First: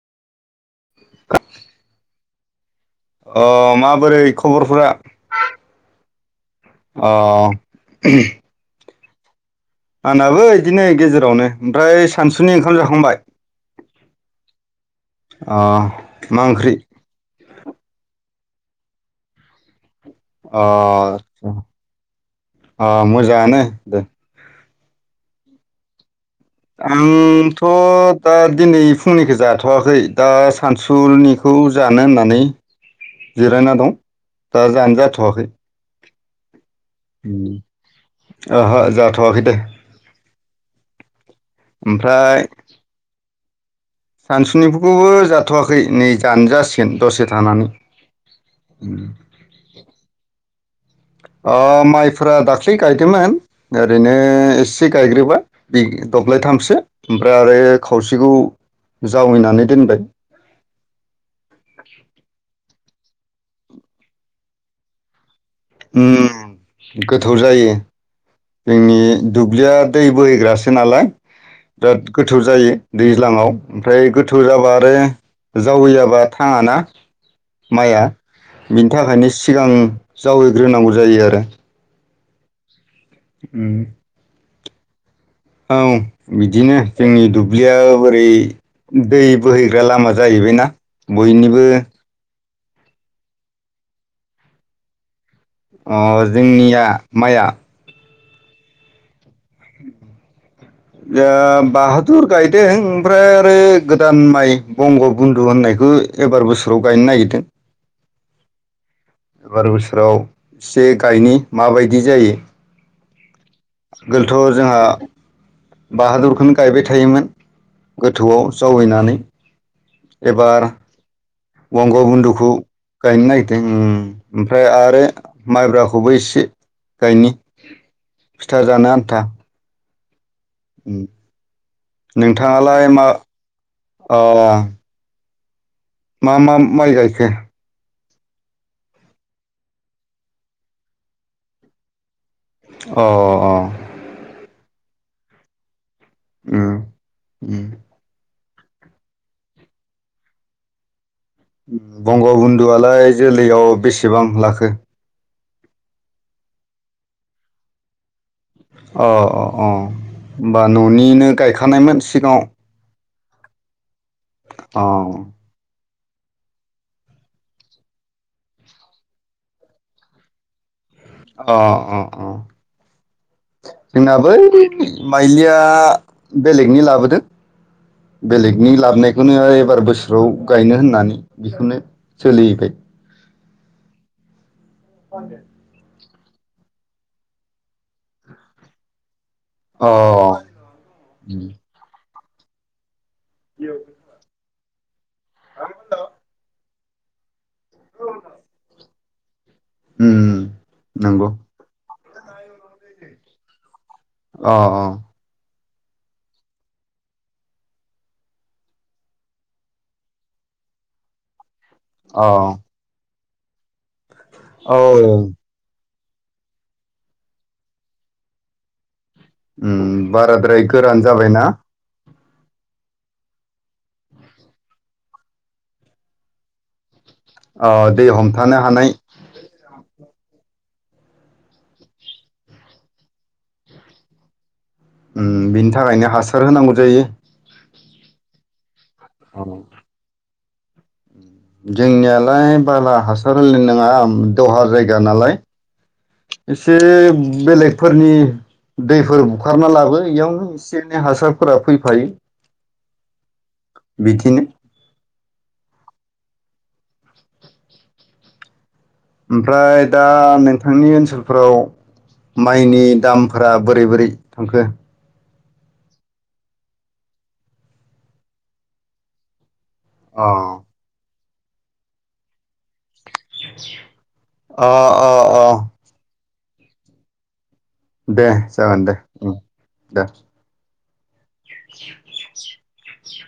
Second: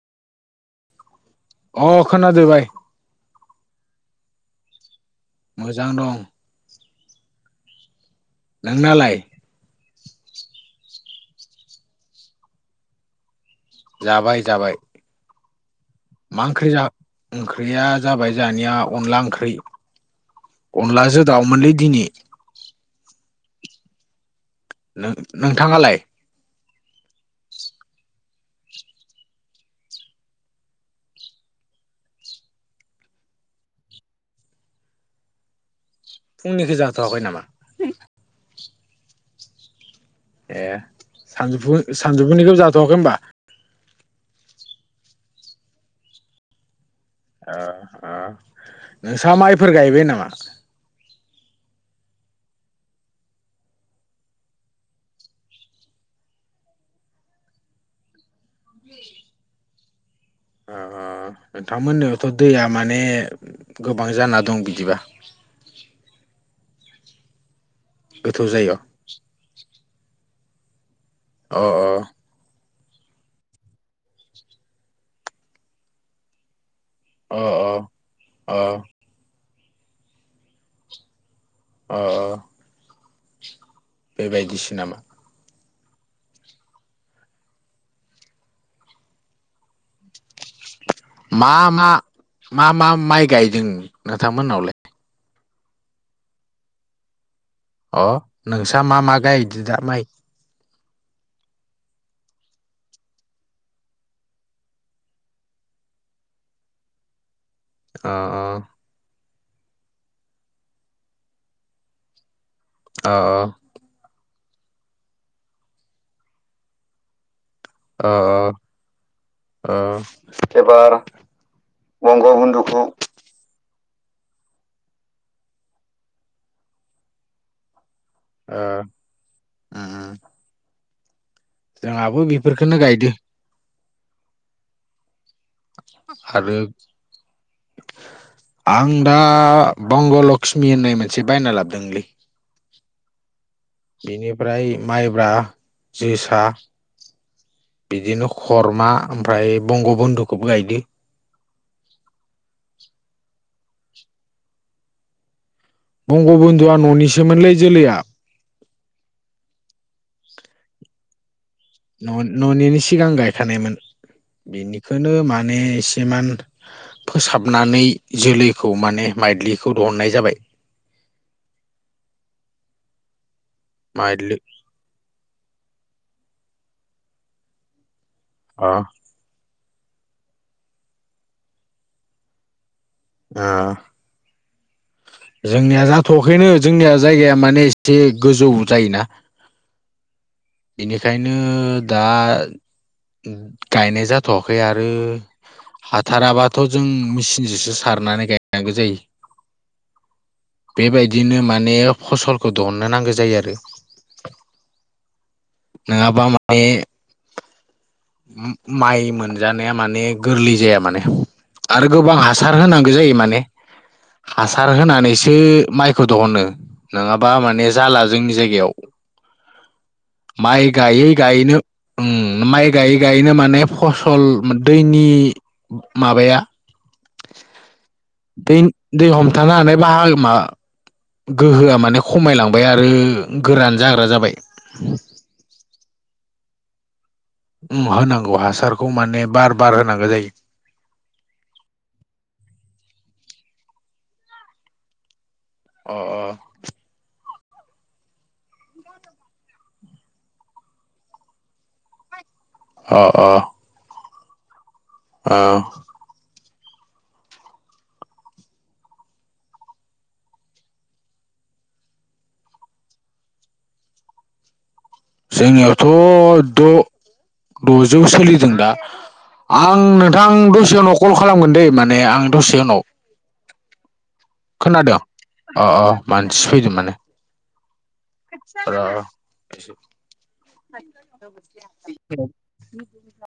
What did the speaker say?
अ खोनादो बाय अ माबोरै खबरफोरा मोजां दं अ नोंनालाय आंनाबो इदिनो गेजेरावनो ओमफ्राय सानसुनि ओंखाम जाखांबाय जाबाय जाबाय मा ओंख्रि ओंख्रिया जाबाय जानिया अनला ओंख्रि अ अनलाजो दाउमोनलै दिनि अ मोजाङानो दे नोंथाङालाय आंथ' दा दिनै फुंनिखौ जाथ'वाखै दा सानसुनिखौ जानो होननानै । जिरायना दं दा जानो जाथ'वाखै फुंनिखौ जाथ'वाखै नामा? उम ओहो जाथ'वाखै दे ए सानजौफु सानजौफुनिखौ जाथ'वाखै होमबा । सानसुनिफुखौबो जाथ'वाखै नै जानो जासि ओ नोंसा माइफोर गायबाय नामा? ओ माइफोरा दाख्लै गायदोंमोन ओरैनो एसे गायग्रोबाय बि दब्लायथामसो ओमफ्राय आरो खावसेखौ जावैनानै दोनबाय । ओ‌ ओंथांमोननाथ दैया माने गोबां जाना दं बिदिबा उम गोथौ जायो गोथौ जायगायाव जोंनि दुब्लिया दै बोहैग्रासो नालाय अ अ बिराद गोथौ जायो दैज्लाङाव ओमफ्राय गोथौ जाबा आरो जावैयाबा थाङाना अ अ । माइया अ बिनि थाखायनो सिगां जावैग्रोनांगौ जायो आरो अ अ उम बेबायदिसो नामा? औ बिदिनो जोंनि दुब्लियाव बोरै दै बोहैग्रा लामा जाहैबायना । बयनिबो मा मा मा मा माइ गायदों नोंथांमोननावलाय? ओ‌ जोंनिया माइआ अ नोंस्रा मा मा गायदो दा माइ? दा बाहादुर गायदों ओमफ्राय आरो गोदान माइ बंग बन्दु होननायखौ एबार बोसोराव गायनो नागिरदों । अ अ एबार बोसोराव एसे गायनि माबायदि जायो । अ अ गोलथ' जोंहा बाहादुरखौनो गायबाय थायोमोन । अ गोथौआव जावैनानै अ एबार बंग बन्दुखौ गायनो नागिरदों । ओमफ्राय आरो माइब्राखौबो एसे गायनि ओ फिथा जानो आन्था उम उम जोंहाबो बेफोरखोनो नोंथाङालाय मा गायदो अ मा आरो मा माइ गायखो आं दा बंग' लक्ष्मि होननाय मोनसे बायना लाबोदोंलै अ अ बेनिफ्राय माइब्रा जोसा उम उम बिदिनो खरमा ओमफ्राय बंग बन्धुखौबो गायदो बंगबन्धुआलाय जोलैयाव बेसेबां लाखो बंग बधुआ न'निसोमोनलै जोलैया अ अ अ होमबा न'निनो गाय न न'निनो‌ सिगां गाय खानायमोन बिनिखोनो अ माने जेमान फोसाबनानै जोलैखौ माने माइलिखौ दहुननाय जाबाय अ अ अ जोंना बै माइदलि माइलिया बेलेगनि लाबोदो अ बेलेगनि लाबनायखौनो ओइ एबार बोसोराव गायनो होननानै बेखौनो सोलिहोबाय अ जोंनिया जा थआखैनो जोंनिया जायगाया माने एसे गोजौ जायोना अ बेनिखायनो दा [unintelligible] गायनाय जाथ'आ खै आरो हाथाराबाथ' जों मेचिनजोंसो सारनानै गायनांगौ जायो उम नंगौ बेबायदिनो माने फसलखौ दहुननो नांगौ जायो आरो अ अ नङाबा माने माइ मोनजानाया माने गोरलै जाया माने आरो गोबां अ हासार होनांगौ जायो माने हासार औ होनानैसो माइ बे खौ दहनो नङाबा माने जाला जोंनि जायगायाव उम बाराद्राय माइ गोरान गायै जाबायना गायैनो उम माइ गायै गायैनो माने फसल दैनि माबाया अ दै दै हमथानो हानाय दै हमथानो हानाय बाहागो मा गोहोआ माने खमायलांबाय आरो गोरान जाग्रा जाबाय होम बिनि थाखायनो हासार होनांगौ जायो उम होनांगौ हासार खौ माने औ बार बार होनांगौ जायो जोंनियालाय बाला हासार होनायनो नङा दहार जायगा नालाय अ एसे बेलेगफोरनि दैफोर बुखारना लाबो इयावनो एसे एनै हासारफोरा फैफायो अ अ बिदिनो औ ओमफ्राय दा नोंथांनि ओनसोलफोराव माइनि दामफोरा बोरै बोरै थांखो जोंनियावथ' द' द'जौ सोलिदों दा आं अ नोंथां दसे उनाव कल खालामगोन दै माने आं दसे उनाव खोनादों अ अ माने सि फैदों माने दे जागोन र' उम एसे दे [unintelligible] [unintelligible]